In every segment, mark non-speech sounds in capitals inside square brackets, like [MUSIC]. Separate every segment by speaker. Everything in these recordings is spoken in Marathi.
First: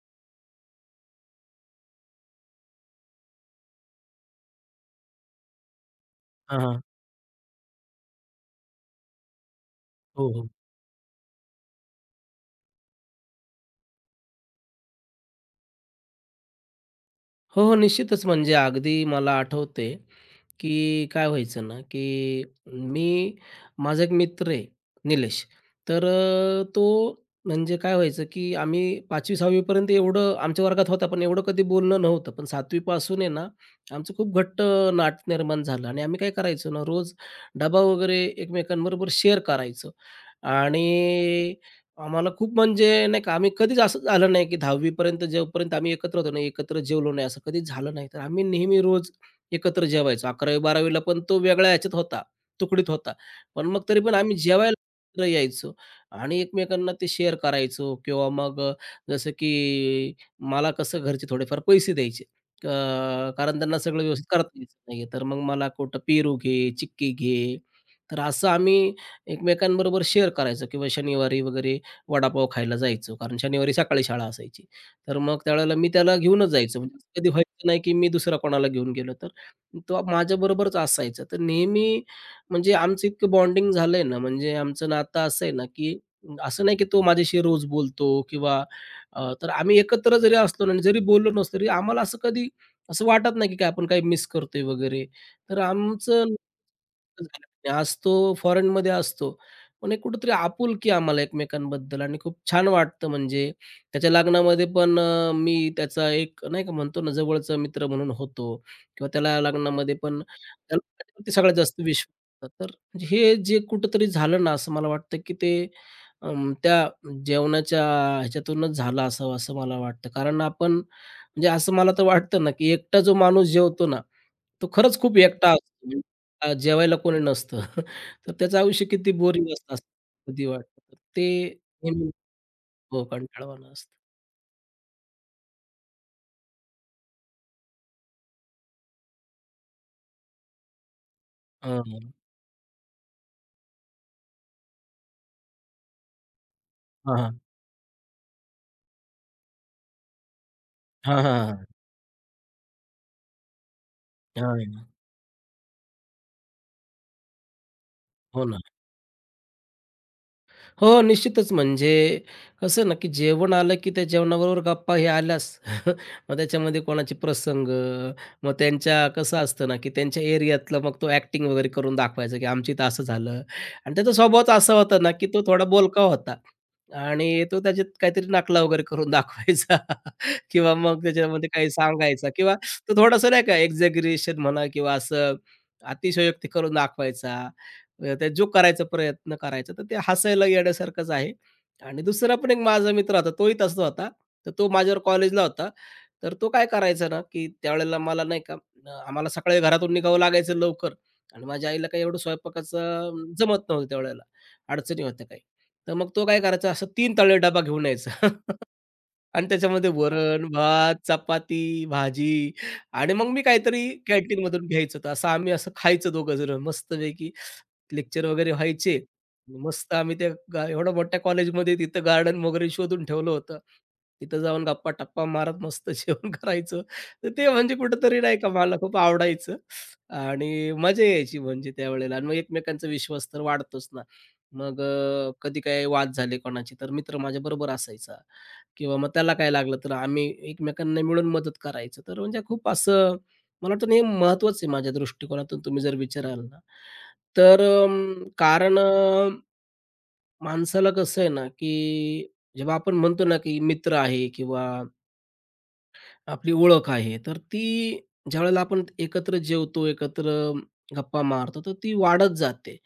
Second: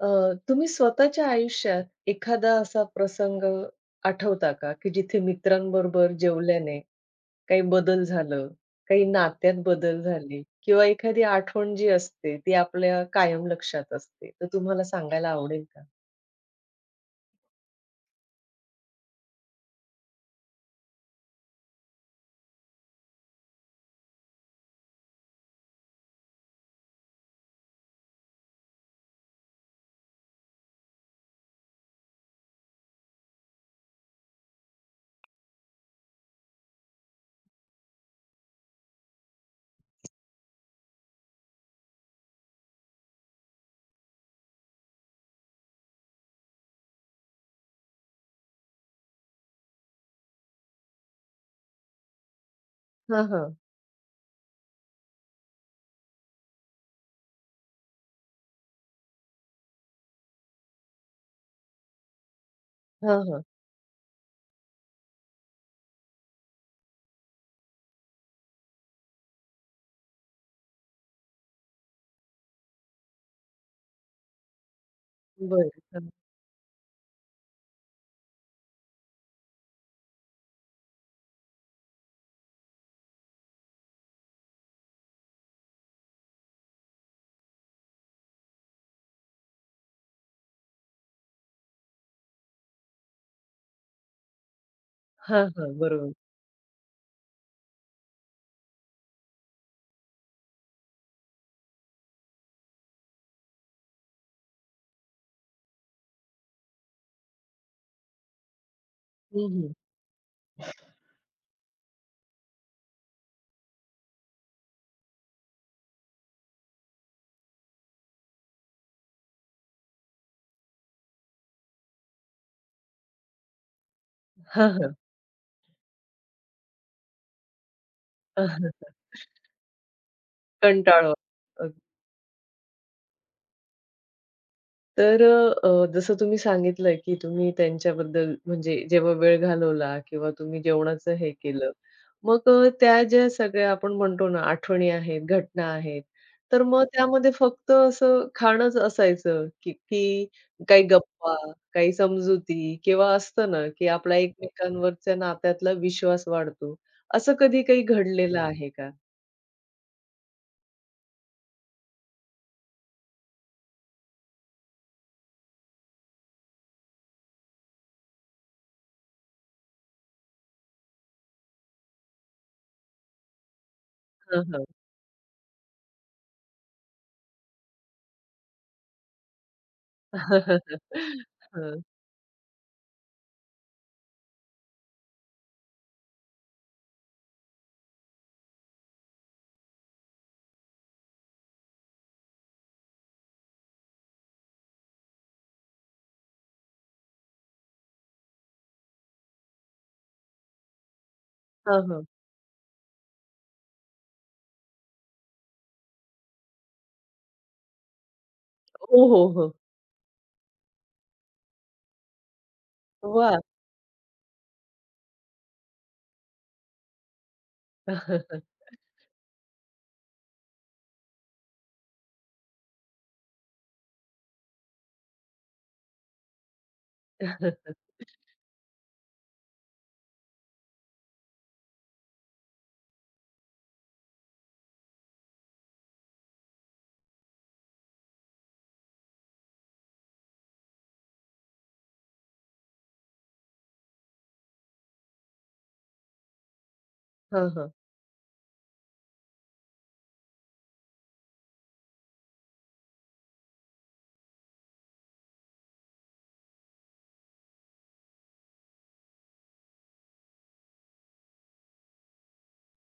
Speaker 1: अ, तुम्ही स्वतःच्या आयुष्यात एखादा असा प्रसंग आठवता का, की जिथे मित्रांबरोबर जेवल्याने
Speaker 2: हां,
Speaker 1: काही बदल झालं, काही नात्यात बदल
Speaker 2: हो,
Speaker 1: झाले
Speaker 2: हो.
Speaker 1: किंवा एखादी आठवण जी असते ती आपल्या कायम लक्षात असते. तर तुम्हाला सांगायला आवडेल का?
Speaker 2: हो, हो. निश्चितच म्हणजे अगदी मला आठवते, की काय व्हायचं ना, की मी माझा एक मित्र आहे निलेश. तर तो म्हणजे काय व्हायचं, की आम्ही 5वी-6वी पर्यंत एवढं आमच्या वर्गात होता, पण एवढं कधी बोलणं नव्हतं. पण 7वी पासून आहे ना, आमचं खूप घट्ट नातं निर्माण झालं आणि आम्ही काय करायचो ना, रोज डबा वगैरे एकमेकांबरोबर शेअर करायचो. आणि आम्हाला खूप म्हणजे नाही का, आम्ही कधीच असं झालं नाही, की 10वी पर्यंत आम्ही एकत्र होतो ना, एकत्र जेवलो नाही, असं कधीच झालं नाही. तर आम्ही नेहमी रोज एकत्र जेवायचो. 11वी-12वी ला पण तो वेगळ्या ह्याच्यात होता, तुकडीत होता.
Speaker 1: हां, हां.
Speaker 2: पण मग तरी पण आम्ही जेवायला एकत्र यायचो आणि एकमेकांना ते शेअर करायचो किंवा मग जसं की मला कसं घरचे थोडेफार पैसे द्यायचे. अ,
Speaker 1: हां, हां.
Speaker 2: कारण त्यांना सगळं व्यवस्थित करता यायचं नाहीये. तर मग मला कुठं पेरू घे, चिक्की घे. तर असं आम्ही एकमेकांबरोबर शेअर करायचो किंवा शनिवारी वगैरे वडापाव खायला जायचो. कारण शनिवारी सकाळी शाळा असायची. तर मग
Speaker 1: बरं.
Speaker 2: त्यावेळेला मी
Speaker 1: हां,
Speaker 2: त्याला घेऊनच जायचो. म्हणजे असं कधी व्हायचं नाही की मी दुसरा कोणाला घेऊन गेलो तर तो माझ्याबरोबरच असायचा. तर नेहमी म्हणजे आमचं इतकं बॉन्डिंग झालंय ना, म्हणजे आमचं नातं असं आहे ना, की असं नाही की तो माझ्याशी रोज बोलतो किंवा तर आम्ही एकत्र जरी असलो ना आणि जरी बोललो नसलो, तरी आम्हाला असं कधी वाटत नाही की काय आपण काही मिस करतोय वगैरे.
Speaker 1: हां,
Speaker 2: तर
Speaker 1: बरोबर.
Speaker 2: आमचं आज तो फॉरेनमध्ये असतो. पण एक कुठेतरी आपुलकी आम्हाला एकमेकांबद्दल आणि खूप छान वाटतं म्हणजे त्याच्या लग्नामध्ये पण मी त्याचा एक नाही का म्हणतो ना, जवळचा मित्र म्हणून होतो. किंवा त्याला
Speaker 1: हं, हं.
Speaker 2: लग्नामध्ये पण त्याला त्याच्यावरती सगळ्यात जास्त विश्वास होता. तर म्हणजे हे जे कुठेतरी झालं ना, असं मला वाटतं की ते त्या जेवणाच्या ह्याच्यातूनच झालं असावं, असं मला वाटतं. कारण आपण म्हणजे असं मला तर वाटतं ना, की एकटा जो माणूस जेवतो ना, तो
Speaker 1: हां, हां.
Speaker 2: खरंच खूप एकटा असतो. जेवायला कोणी नसतं. [LAUGHS] तर त्याचं
Speaker 1: हां,
Speaker 2: आयुष्य किती बोरिंग असतं, असं कधी वाटतं. तर ते नेहमी हो, कंटाळवाणं असतं.
Speaker 1: तर अ, अ, जसं तुम्ही सांगितलं, की तुम्ही त्यांच्याबद्दल म्हणजे जेव्हा वेळ घालवला किंवा तुम्ही जेवणाचं हे केलं.
Speaker 2: हां, हां.
Speaker 1: मग त्या ज्या सगळ्या आपण म्हणतो ना आठवणी आहेत, घटना आहेत. तर मग
Speaker 2: हां,
Speaker 1: त्यामध्ये
Speaker 2: हां.
Speaker 1: फक्त असं खाणंच असायचं, की की काही
Speaker 2: हां,
Speaker 1: गप्पा,
Speaker 2: हां, हां.
Speaker 1: काही समजुती किंवा असतं ना, की आपला एकमेकांवरच्या नात्यातला विश्वास वाढतो. असं कधी काही घडलेलं
Speaker 2: हो ना.
Speaker 1: आहे का?
Speaker 2: हो, निश्चितच. म्हणजे कसं ना, की जेवण आलं, की त्या जेवणाबरोबर गप्पा हे आल्याच. [LAUGHS] मग त्याच्यामध्ये कोणाचे प्रसंग, मग त्यांच्या कसं असतं ना, की त्यांच्या एरियातलं मग तो ॲक्टिंग वगैरे करून दाखवायचा, की आमच्या इथं असं झालं. आणि त्याचा
Speaker 1: हं,
Speaker 2: स्वभावच
Speaker 1: हं.
Speaker 2: असा होता ना, की तो थोडा बोलका होता आणि तो त्याच्यात काहीतरी नकला वगैरे करून दाखवायचा
Speaker 1: [LAUGHS]
Speaker 2: [LAUGHS] किंवा मग त्याच्यामध्ये काही
Speaker 1: हं,
Speaker 2: सांगायचा किंवा तो थोडासा नाही का एक्झॅगरेशन म्हणा किंवा असं अतिशयोक्ती करून दाखवायचा. त्या जो करायचा प्रयत्न करायचा, तर ते हसायला येण्यासारखंच आहे. आणि दुसरा पण एक माझा मित्र होता, तोही तसा होता. तर तो माझ्यावर कॉलेजला होता. तर तो काय करायचा ना, की त्यावेळेला मला नाही का आम्हाला सकाळी घरातून निघावं लागायचं लवकर आणि माझ्या
Speaker 1: हं,
Speaker 2: आईला काही
Speaker 1: हं.
Speaker 2: एवढं स्वयंपाकाचं जमत नव्हतं त्यावेळेला, अडचणी होत्या काही. तर मग तो काय करायचा, असं 3 तळलेला डबा घेऊन यायचा
Speaker 1: हो,
Speaker 2: [LAUGHS]
Speaker 1: हो,
Speaker 2: आणि
Speaker 1: हो.
Speaker 2: त्याच्यामध्ये वरण, भात, चपाती, भाजी आणि मग
Speaker 1: वाह!
Speaker 2: मी काहीतरी कॅन्टीनमधून घ्यायचं. तर असं आम्ही असं खायचं दोघं जण मस्तपैकी लेक्चर वगैरे
Speaker 1: [LAUGHS]
Speaker 2: व्हायचे. मस्त आम्ही त्या एवढ्या मोठ्या कॉलेजमध्ये तिथं गार्डन वगैरे शोधून ठेवलं होतं. तिथं जाऊन गप्पा-टप्पा मारत मस्त जेवण [LAUGHS] करायचो. तर ते म्हणजे कुठेतरी नाही का मला खूप आवडायचं आणि मजा यायची म्हणजे त्यावेळेला आणि मग एकमेकांचा विश्वास तर वाढतोच ना. मग कधी काही वाद झाले कोणाचे तर मित्र माझ्याबरोबर असायचा किंवा मग त्याला काय लागलं तर आम्ही एकमेकांना मिळून मदत करायचो. तर म्हणजे खूप असं मला वाटतं हे महत्त्वाचं आहे माझ्या दृष्टिकोनातून तुम्ही जर विचाराल ना.
Speaker 1: हां,
Speaker 2: तर
Speaker 1: हां.
Speaker 2: कारण माणसाला कसं आहे ना, की जेव्हा आपण म्हणतो ना, की मित्र आहे किंवा आपली ओळख आहे, तर ती ज्यावेळेला आपण एकत्र जेवतो, एकत्र गप्पा मारतो, तर ती वाढत जाते.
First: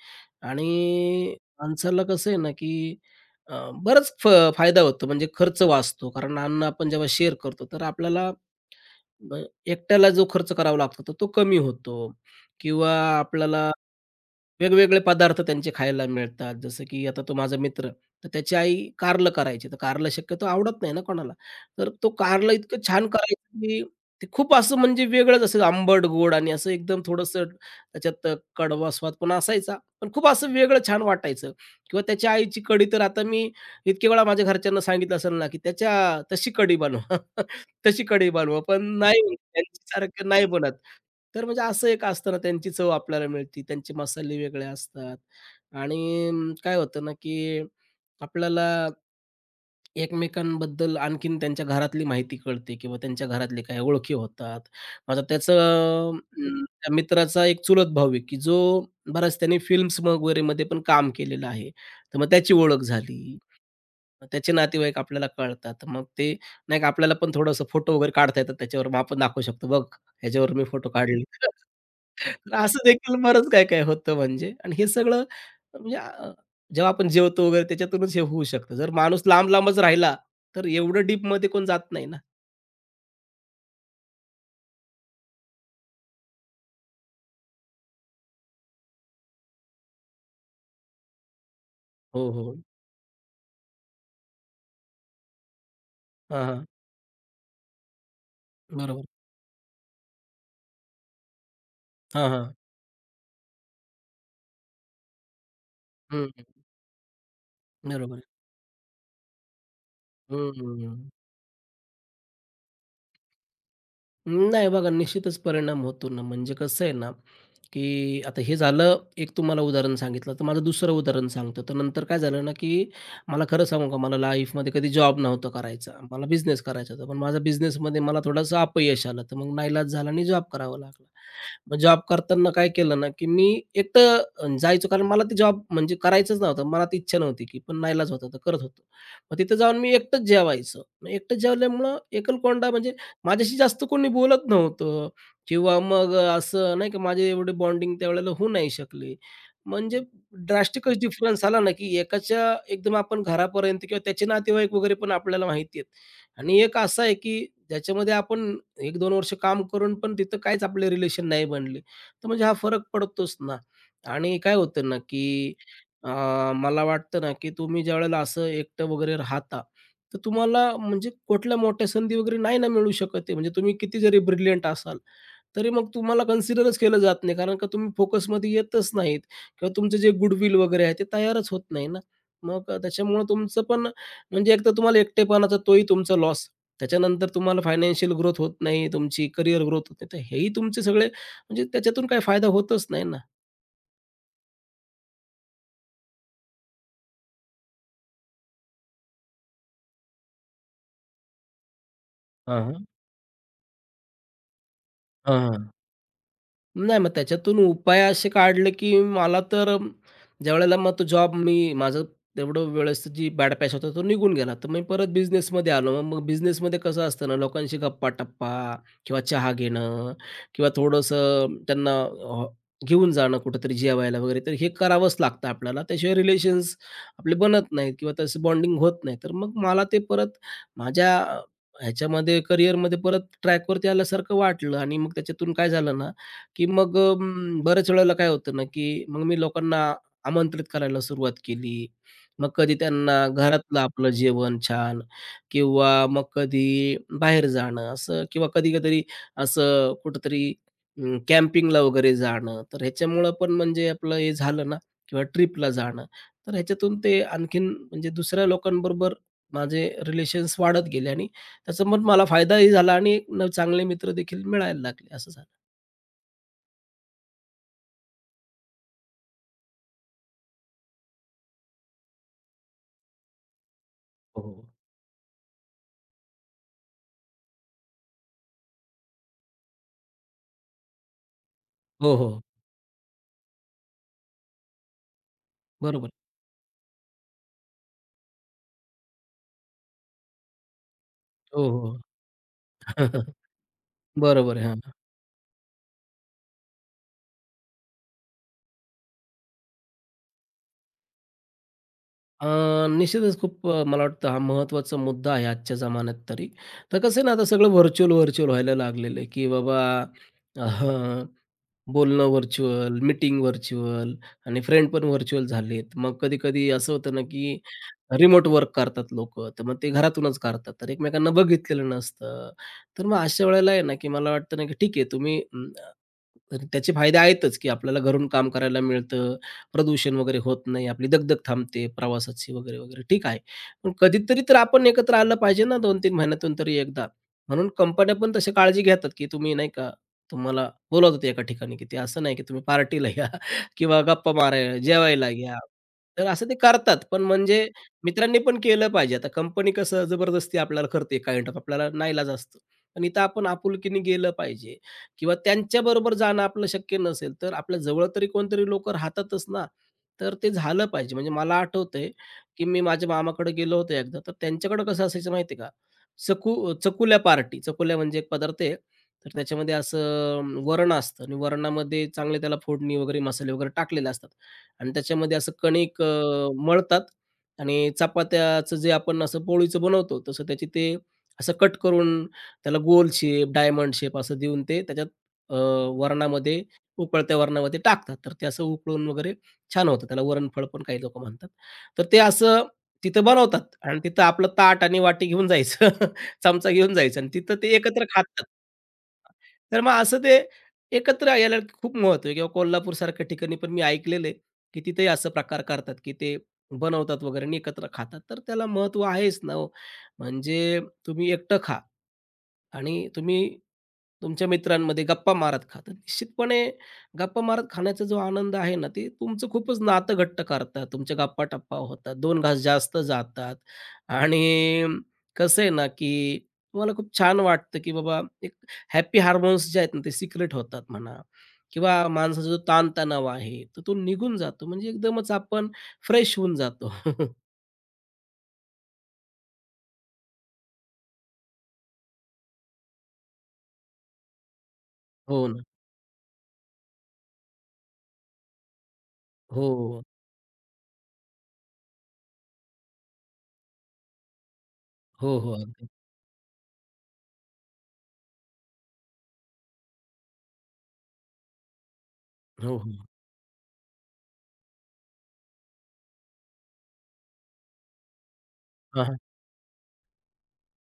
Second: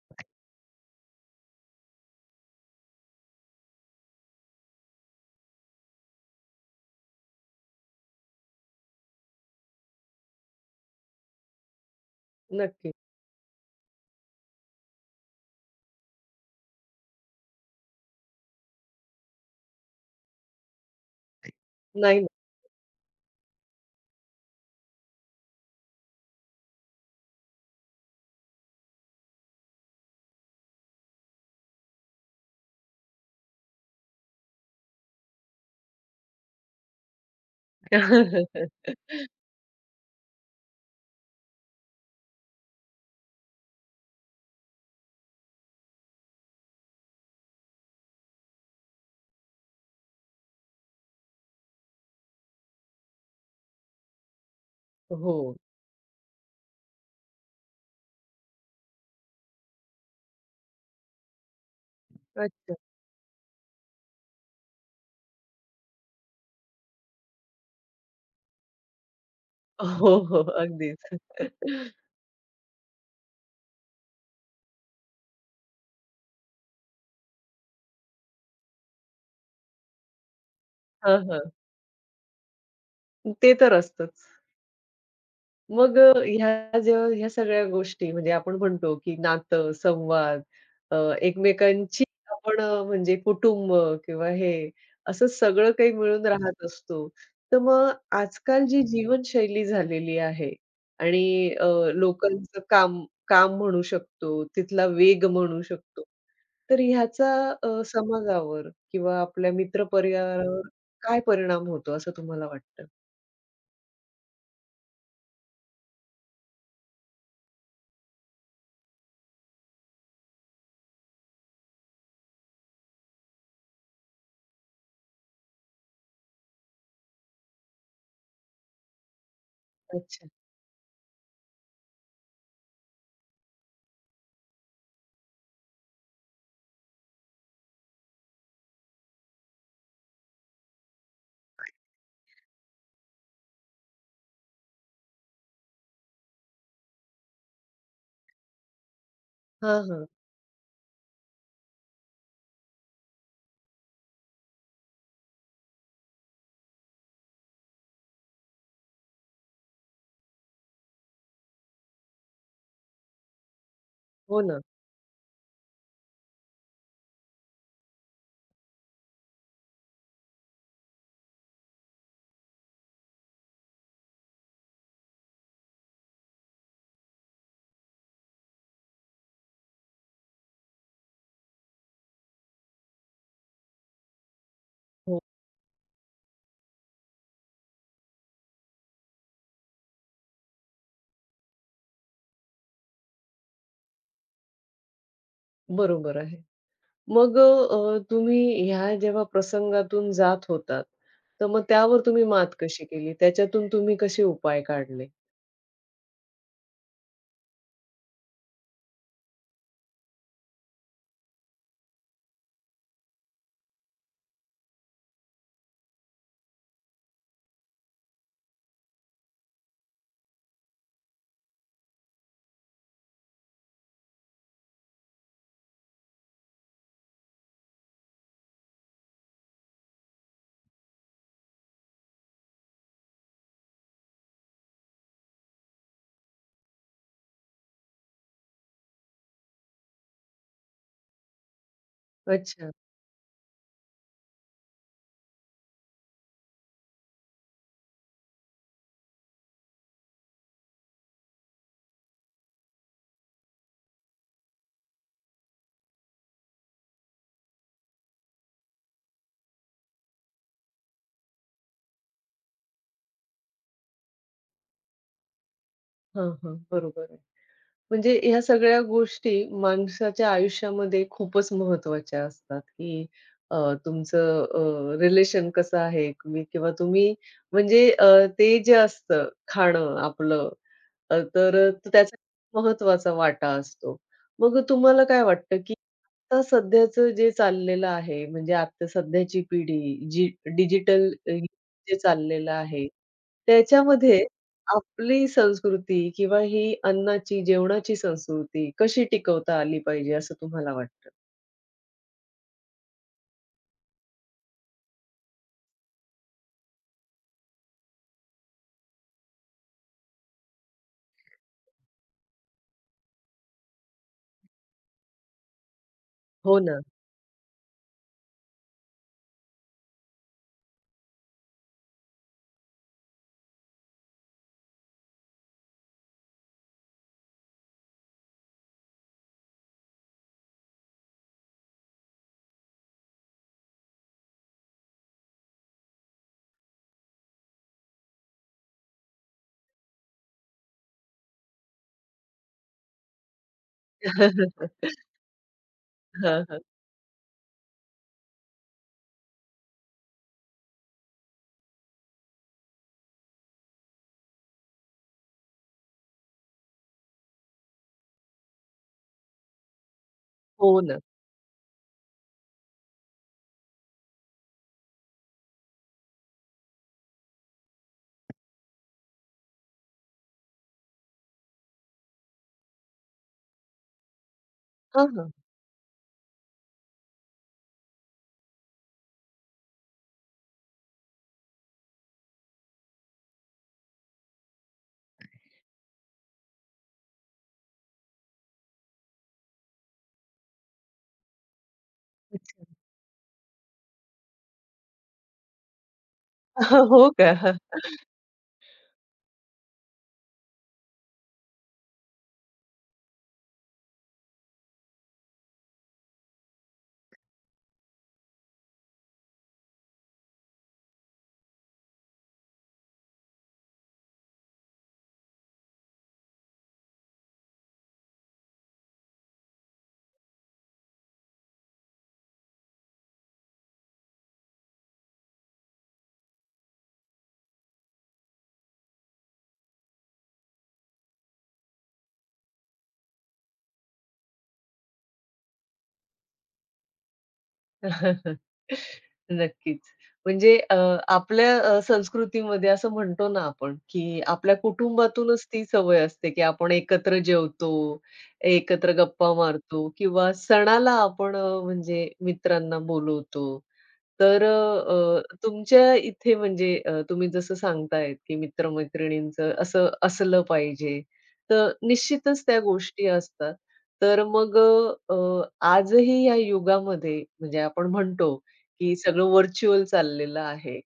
Speaker 2: आणि माणसाला कसं आहे ना, की अ, बराच फायदा होतो म्हणजे खर्च वाचतो. कारण अन्न आपण जेव्हा शेअर करतो, तर आपल्याला अ, एकट्याला जो खर्च करावा लागतो, तर तो कमी होतो किंवा
Speaker 1: नक्की.
Speaker 2: आपल्याला वेगवेगळे पदार्थ त्यांचे खायला मिळतात. जसं की आता तो माझा मित्र, तर त्याची आई कारलं करायची. तर कारलं शक्यतो आवडत नाही ना कोणाला. तर तो
Speaker 1: नाही ना.
Speaker 2: कारलं इतकं छान करायचं, की ते खूप असं म्हणजे वेगळंच असं आंबट, गोड आणि असं एकदम थोडंसं त्याच्यात कडवा स्वाद पण असायचा. पण खूप असं वेगळं छान वाटायचं किंवा त्याच्या आईची कढी तर आता मी इतके वेळा माझ्या घरच्यांना सांगितलं असेल ना, की त्याच्या तशी कढी बनवा, [LAUGHS] तशी कढी बनवा.
Speaker 1: [LAUGHS]
Speaker 2: पण नाही, त्यांच्यासारखं नाही बनत. तर म्हणजे असं एक असतं ना, त्यांची चव आपल्याला मिळते. त्यांचे मसाले वेगळे असतात आणि काय होतं ना, की आपल्याला एकमेकांबद्दल आणखीन त्यांच्या घरातली माहिती कळते किंवा त्यांच्या घरातले काही ओळखी होतात. आता
Speaker 1: हो.
Speaker 2: त्याचं अं, त्या मित्राचा एक चुलत भाऊ आहे, की जो बराच त्याने फिल्म्स वगैरेमध्ये पण काम केलेलं आहे. तर मग त्याची
Speaker 1: अच्छा.
Speaker 2: ओळख झाली. मग त्याचे नातेवाईक आपल्याला कळतात. तर मग ते नाही का आपल्याला पण थोडंसं फोटो वगैरे काढता येतात त्याच्यावर. मग आपण दाखवू शकतो, "बघ,
Speaker 1: हो, हो.
Speaker 2: ह्याच्यावर मी फोटो
Speaker 1: अगदीच.
Speaker 2: काढले." तर असं देखील बरंच काय-काय होतं म्हणजे आणि हे सगळं म्हणजे जेव्हा आपण जेवतो वगैरे त्याच्यातूनच हे होऊ शकतं. जर माणूस लांब-लांबच राहिला, तर एवढं
Speaker 1: हां,
Speaker 2: डीपमध्ये
Speaker 1: हां.
Speaker 2: कोण जात नाही ना.
Speaker 1: ते तर असतंच. मग ह्या जेव्हा ह्या सगळ्या गोष्टी म्हणजे आपण म्हणतो, की नातं, संवाद अ, एकमेकांची
Speaker 2: हो, हो.
Speaker 1: आपण म्हणजे कुटुंब किंवा हे असं सगळं काही मिळून
Speaker 2: हां, हां.
Speaker 1: राहत असतो. तर मग आजकाल जी
Speaker 2: बरोबर.
Speaker 1: जीवनशैली झालेली आहे आणि
Speaker 2: हां, हां.
Speaker 1: लोकांचं काम काम म्हणू शकतो, तिथला वेग म्हणू शकतो.
Speaker 2: हं, हं.
Speaker 1: तर ह्याचा
Speaker 2: बरोबर आहे.
Speaker 1: समाजावर किंवा आपल्या मित्र परिवारावर
Speaker 2: हं,
Speaker 1: काय परिणाम होतो असं तुम्हाला वाटतं?
Speaker 2: नाही बघा, निश्चितच परिणाम होतो ना. म्हणजे कसं आहे ना, की आता हे झालं एक तुम्हाला उदाहरण सांगितलं, तर माझं दुसरं उदाहरण सांगतो. तर नंतर काय झालं ना, की मला खरं सांगू का, मला लाईफमध्ये कधी जॉब नव्हता करायचा. मला बिझनेस करायचा होता. पण माझा बिझनेसमध्ये मला थोडंसं अपयश आलं. तर मग नाईलाज झाला आणि
Speaker 1: अच्छा.
Speaker 2: जॉब करावा लागला. मग जॉब करताना काय केलं ना, की मी एकटं जायचो कारण मला ते जॉब म्हणजे करायचंच नव्हतं. मनात इच्छा नव्हती, की पण नाईलाज होता तर करत होतो. मग तिथं जाऊन मी एकटंच जेवायचो. मग एकटं जेवल्यामुळं एकलकोंडा म्हणजे माझ्याशी जास्त कोणी बोलत नव्हतं किंवा मग असं नाही का माझे एवढे बॉन्डिंग त्यावेळेला होऊ नाही शकले.
Speaker 1: हां,
Speaker 2: म्हणजे
Speaker 1: हां.
Speaker 2: ड्रास्टिकच डिफरन्स आला ना, की एकाच्या एकदम आपण घरापर्यंत किंवा त्याचे नातेवाईक वगैरे पण आपल्याला माहिती आहेत. आणि एक असा आहे, की ज्याच्यामध्ये आपण 1-2 वर्ष काम करून पण तिथं काहीच आपले रिलेशन नाही बनले. तर म्हणजे हा फरक पडतोच ना. आणि
Speaker 1: हो
Speaker 2: काय
Speaker 1: ना.
Speaker 2: होतं ना, की अ, मला वाटतं ना, की तुम्ही ज्यावेळेला असं एकटं वगैरे राहता, तर तुम्हाला म्हणजे कुठल्या मोठ्या संधी वगैरे नाही ना मिळू शकत आहे. म्हणजे तुम्ही किती जरी ब्रिलियंट असाल. तरी मग तुम्हाला कन्सिडरच केलं जात नाही. कारण का तुम्ही फोकसमध्ये येतच नाहीत किंवा तुमचं जे गुडविल वगैरे आहे ते तयारच होत नाही ना. मग त्याच्यामुळं तुमचं पण म्हणजे एकतर तुम्हाला
Speaker 1: हो,
Speaker 2: एकटेपणाचा तोही तुमचा लॉस. त्याच्यानंतर तुम्हाला फायनान्शियल ग्रोथ होत नाही, तुमची करियर ग्रोथ होत नाही. तर हेही तुमचे सगळे म्हणजे त्याच्यातून काही फायदा होतच नाही ना.
Speaker 1: बरोबर आहे. मग तुम्ही ह्या जेव्हा प्रसंगातून जात होतात, तर मग त्यावर तुम्ही मात
Speaker 2: हां, हां.
Speaker 1: कशी केली? त्याच्यातून तुम्ही कसे उपाय काढले?
Speaker 2: हां, हां. नाही, मग त्याच्यातून उपाय असे काढले, की मला तर ज्यावेळेला मग तो जॉब मी माझं तेवढं वेळेस जी बॅड पॅच होता तो निघून गेला. तर मी परत बिझनेसमध्ये आलो. मग बिझनेसमध्ये कसं असतं ना, लोकांशी गप्पा-टप्पा किंवा चहा घेणं किंवा थोडंसं त्यांना घेऊन जाणं कुठेतरी जेवायला वगैरे. तर हे करावंच लागतं आपल्याला. त्याशिवाय रिलेशन्स आपले बनत नाहीत किंवा तसं बॉन्डिंग होत नाही. तर मग मला ते परत माझ्या ह्याच्यामध्ये करिअरमध्ये परत ट्रॅकवरती आल्यासारखं वाटलं आणि मग त्याच्यातून काय झालं ना, की मग बऱ्याच वेळेला काय होतं ना, की मग मी लोकांना आमंत्रित करायला सुरुवात केली. मग
Speaker 1: अच्छा.
Speaker 2: कधी त्यांना घरातलं आपलं जेवण छान किंवा मग कधी बाहेर जाणं असं किंवा कधी-कधी असं कुठेतरी कॅम्पिंगला वगैरे जाणं. तर ह्याच्यामुळं पण म्हणजे आपलं हे झालं ना किंवा ट्रिपला जाणं. तर ह्याच्यातून ते आणखीन म्हणजे दुसऱ्या लोकांबरोबर माझे रिलेशन्स वाढत गेले आणि त्याचा मग मला फायदाही झाला आणि एक न चांगले मित्र देखील मिळायला लागले. असं झालं.
Speaker 1: हां, हां. बरोबर. म्हणजे ह्या सगळ्या गोष्टी माणसाच्या आयुष्यामध्ये खूपच महत्त्वाच्या असतात, की अ,
Speaker 2: हो.
Speaker 1: तुमचं रिलेशन कसं आहे तुम्ही किंवा तुम्ही म्हणजे ते जे असतं खाणं आपलं तर
Speaker 2: हो,
Speaker 1: त्याचा
Speaker 2: हो.
Speaker 1: महत्त्वाचा वाटा असतो. मग तुम्हाला काय वाटतं, आता
Speaker 2: बरोबर.
Speaker 1: सध्याचं जे चाललेलं आहे, म्हणजे आता सध्याची पिढी जी डिजिटल
Speaker 2: हो,
Speaker 1: जे
Speaker 2: हो.
Speaker 1: चाललेलं आहे,
Speaker 2: [LAUGHS]
Speaker 1: त्याच्यामध्ये
Speaker 2: बरोबर आहे. हां.
Speaker 1: आपली संस्कृती किंवा ही अन्नाची, जेवणाची संस्कृती कशी टिकवता आली पाहिजे असं तुम्हाला वाटतं?
Speaker 2: अ, निश्चितच खूप मला वाटतं हा महत्त्वाचा मुद्दा आहे आजच्या जमान्यात तरी. तर कसं आहे ना आता सगळं व्हर्चुअल व्हायला लागलेलं आहे, की बाबा अ, बोलणं व्हर्चुअल, मीटिंग व्हर्चुअल आणि फ्रेंड पण व्हर्चुअल झालेत. मग
Speaker 1: हो
Speaker 2: कधी-कधी
Speaker 1: ना.
Speaker 2: असं होतं ना, की रिमोट वर्क करतात लोकं. तर मग ते घरातूनच करतात. तर एकमेकांना बघितलेलं नसतं. तर मग अशा वेळेला आहे ना, की मला वाटतं ना, की ठीक आहे तुम्ही तर त्याचे फायदे आहेतच, की आपल्याला घरून काम करायला मिळतं. प्रदूषण वगैरे होत नाही, आपली दगदग थांबते प्रवासाची वगैरे, वगैरे. ठीक आहे. पण कधीतरी तर आपण एकत्र आलं पाहिजे ना दोन तीन महिन्यातून तरी एकदा. म्हणून कंपन्या पण तशी काळजी घेतात, की तुम्ही नाही का तुम्हाला बोलावतात एका ठिकाणी, की ते असं नाही की तुम्ही पार्टीला या [LAUGHS] किंवा गप्पा
Speaker 1: [LAUGHS]
Speaker 2: मारायला, जेवायला या. तर
Speaker 1: हां,
Speaker 2: असं ते
Speaker 1: हां.
Speaker 2: करतात. पण म्हणजे मित्रांनी पण केलं पाहिजे. आता कंपनी कसं जबरदस्ती आपल्याला करते काइंड ऑफ आपल्याला नाईलाज असतो. पण इथं आपण आपुलकीने गेलं पाहिजे. किंवा त्यांच्याबरोबर जाणं आपलं शक्य नसेल, तर आपल्या जवळ तरी कोणतरी लोकं राहतातच ना, तर ते
Speaker 1: हो
Speaker 2: झालं
Speaker 1: ना.
Speaker 2: पाहिजे. म्हणजे मला आठवतंय, की मी माझ्या मामाकडे गेलो होतो एकदा, तर त्यांच्याकडं कसं असायचं माहिती का? चकुल्या पार्टी, चकुल्या म्हणजे एक पदार्थ आहे, तर त्याच्यामध्ये असं वरण असतं आणि वरणामध्ये चांगले त्याला फोडणी वगैरे, मसाले वगैरे टाकलेले असतात आणि
Speaker 1: हां, हां.
Speaker 2: त्याच्यामध्ये असं कणिक मळतात आणि चपात्याचं जे आपण असं पोळीचं बनवतो, तसं त्याची ते असं कट करून त्याला गोल शेप, डायमंड शेप असं देऊन ते त्याच्यात अ, वरणामध्ये उकळत्या वरणामध्ये टाकतात. तर ते असं उकळून वगैरे छान होतं. त्याला वरणफळ पण काही लोकं म्हणतात. तर ते असं
Speaker 1: [LAUGHS]
Speaker 2: तिथं बनवतात आणि तिथं आपलं ताट आणि वाटी घेऊन जायचं. [LAUGHS] चमचा घेऊन
Speaker 1: हो
Speaker 2: जायचं आणि
Speaker 1: का?
Speaker 2: तिथं ते एकत्र खातात. तर मग असं ते एकत्र यायला खूप महत्त्व आहे किंवा कोल्हापूरसारख्या ठिकाणी पण मी ऐकलेलं की तिथेही असं प्रकार करतात, की ते बनवतात वगैरे आणि एकत्र खातात. तर त्याला महत्त्व आहेच ना हो. म्हणजे तुम्ही एकटं खा. आणि तुम्ही तुमच्या मित्रांमध्ये गप्पा मारत खा, तर निश्चितपणे गप्पा मारत खाण्याचा जो आनंद आहे ना, ते तुमचं खूपच नातं घट्ट करतात. तुमच्या गप्पा-टप्पा होतात, 2 घास जास्त जातात आणि कसं आहे ना, की तुम्हाला खूप छान वाटतं, की बाबा एक हॅपी हार्मोन्स जे आहेत ना, ते सिक्रेट होतात म्हणा किंवा माणसाचा जो ताणतणाव आहे, तर तो निघून जातो. म्हणजे एकदमच आपण फ्रेश होऊन जातो. [LAUGHS]
Speaker 1: [LAUGHS] नक्कीच. म्हणजे आपल्या संस्कृतीमध्ये असं म्हणतो ना आपण, की आपल्या
Speaker 2: हो
Speaker 1: कुटुंबातूनच
Speaker 2: ना.
Speaker 1: ती सवय असते, की आपण एकत्र जेवतो, एकत्र गप्पा मारतो
Speaker 2: हो.
Speaker 1: किंवा सणाला आपण म्हणजे मित्रांना बोलवतो तर अ, अ,
Speaker 2: हो, हो. अगदी.
Speaker 1: तुमच्या इथे म्हणजे तुम्ही जसं सांगतायत, की मित्र-मैत्रिणींचं असं असलं पाहिजे. तर निश्चितच त्या
Speaker 2: हो, हो.
Speaker 1: गोष्टी असतात. तर मग अ, अ, आजही या युगामध्ये म्हणजे आपण म्हणतो, की
Speaker 2: हां, हां.
Speaker 1: सगळं व्हर्चुअल चाललेलं आहे.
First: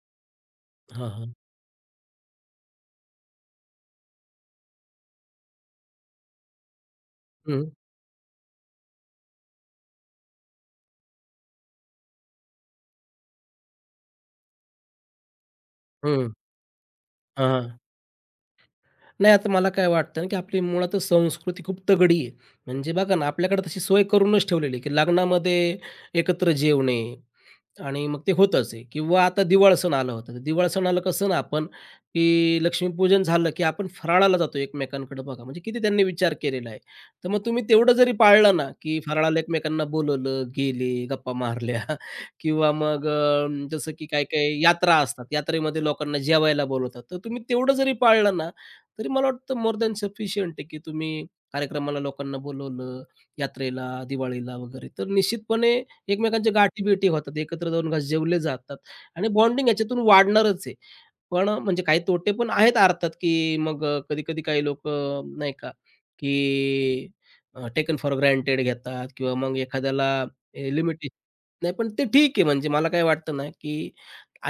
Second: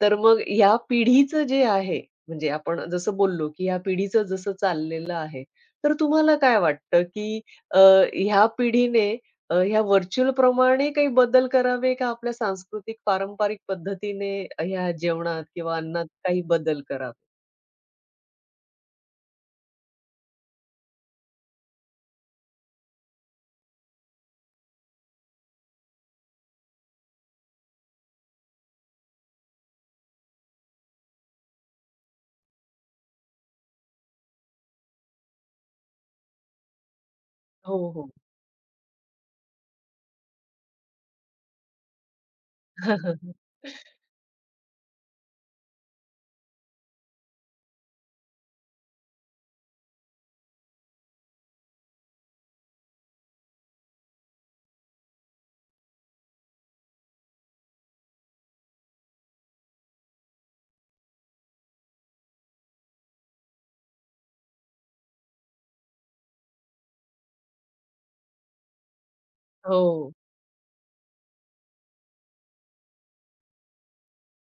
Speaker 1: तर मग या
Speaker 2: हां, हां.
Speaker 1: पिढीचं जे आहे, म्हणजे आपण जसं बोललो, की या पिढीचं जसं चाललेलं आहे, तर तुम्हाला काय वाटतं, की
Speaker 2: हं,
Speaker 1: अ, ह्या पिढीने ह्या व्हर्चुअल प्रमाणे काही बदल करावे का आपल्या सांस्कृतिक पारंपरिक पद्धतीने ह्या जेवणात किंवा अन्नात
Speaker 2: हं.
Speaker 1: काही बदल करावे?
Speaker 2: हां, हां. नाही आता मला काय वाटतं ना, की आपली मुळातच संस्कृती खूप तगडी आहे. म्हणजे बघा ना, आपल्याकडे तशी सोय करूनच ठेवलेली आहे, की लग्नामध्ये एकत्र जेवणे आणि मग ते होतच आहे किंवा आता दिवाळ सण आला होता. तर दिवाळ सणाला कसं ना आपण, की लक्ष्मीपूजन झालं, की आपण फराळाला जातो एकमेकांकडे बघा. म्हणजे किती त्यांनी विचार केलेला आहे. तर मग तुम्ही
Speaker 1: हो,
Speaker 2: तेवढं
Speaker 1: हो.
Speaker 2: जरी पाळलं ना, की फराळाला एकमेकांना बोलवलं, गेले, गप्पा मारल्या [LAUGHS] किंवा मग
Speaker 1: [LAUGHS]
Speaker 2: जसं की काही-काही यात्रा असतात. यात्रेमध्ये लोकांना जेवायला बोलवतात. तर तुम्ही तेवढं जरी पाळलं ना, तरी मला वाटतं मोर दॅन सफिशियंट आहे, की तुम्ही कार्यक्रमाला लोकांना बोलवलं, यात्रेला, दिवाळीला वगैरे. तर निश्चितपणे एकमेकांचे गाठी-बिठी होतात, एकत्र 2 घास जेवले जातात आणि बॉन्डिंग याच्यातून वाढणारच आहे. पण म्हणजे काही तोटे पण आहेत अर्थात, की मग कधी-कधी काही लोकं नाही का, की टेकन फॉर ग्रांटेड घेतात किंवा मग एखाद्याला
Speaker 1: हो.
Speaker 2: लिमिटेशन नाही, पण ते ठीक आहे. म्हणजे मला काय वाटतं ना, की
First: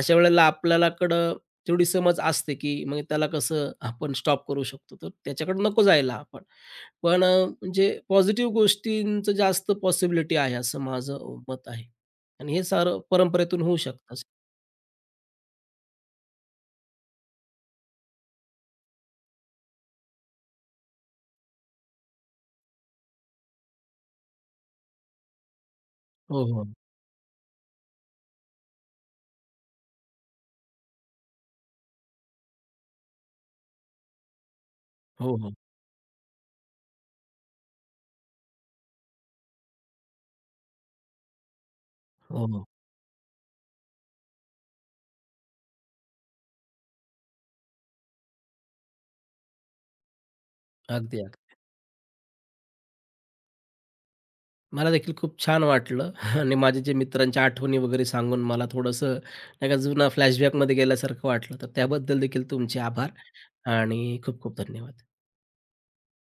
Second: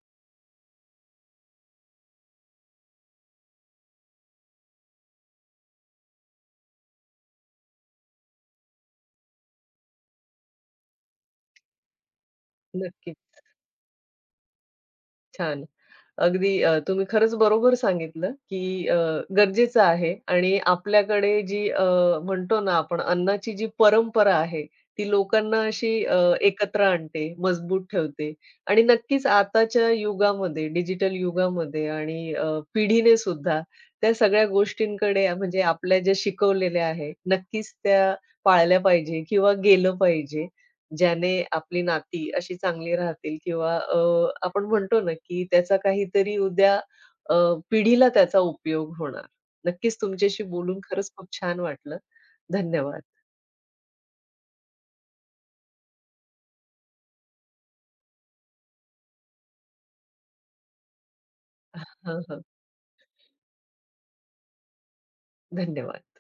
Speaker 2: अशा वेळेला आपल्यालाकडं तेवढी समज असते, की मग त्याला कसं आपण स्टॉप करू शकतो. तर त्याच्याकडे नको जायला आपण. पण म्हणजे पॉझिटिव्ह गोष्टींचं जास्त पॉसिबिलिटी आहे असं माझं मत आहे आणि हे सारं
Speaker 1: नक्कीच.
Speaker 2: परंपरेतून होऊ शकतं.
Speaker 1: छान. अगदी तुम्ही खरंच बरोबर सांगितलं, की गरजेचं आहे आणि आपल्याकडे जी म्हणतो ना आपण अन्नाची जी परंपरा आहे, ती लोकांना अशी
Speaker 2: हो, हो.
Speaker 1: एकत्र आणते, मजबूत ठेवते आणि नक्कीच आताच्या युगामध्ये, डिजिटल युगामध्ये आणि पिढीने सुद्धा त्या सगळ्या गोष्टींकडे
Speaker 2: हो, हो.
Speaker 1: म्हणजे आपल्या ज्या शिकवलेल्या आहे, नक्कीच त्या पाळल्या पाहिजे किंवा गेलं पाहिजे. ज्याने आपली नाती
Speaker 2: हो,
Speaker 1: अशी
Speaker 2: हो.
Speaker 1: चांगली राहतील किंवा आपण म्हणतो ना, की त्याचा काहीतरी उद्या अ, पिढीला त्याचा उपयोग होणार. नक्कीच तुमच्याशी बोलून खरंच
Speaker 2: अगदी,
Speaker 1: खूप
Speaker 2: अगदी.
Speaker 1: छान वाटलं. धन्यवाद.
Speaker 2: मला देखील खूप छान वाटलं [LAUGHS] आणि माझे जे मित्रांच्या आठवणी वगैरे सांगून मला थोडंसं नाही का जुना फ्लॅशबॅकमध्ये गेल्यासारखं वाटलं. तर त्याबद्दल
Speaker 1: हं, हं.
Speaker 2: देखील तुमचे आभार आणि खूप खूप धन्यवाद.
Speaker 1: धन्यवाद.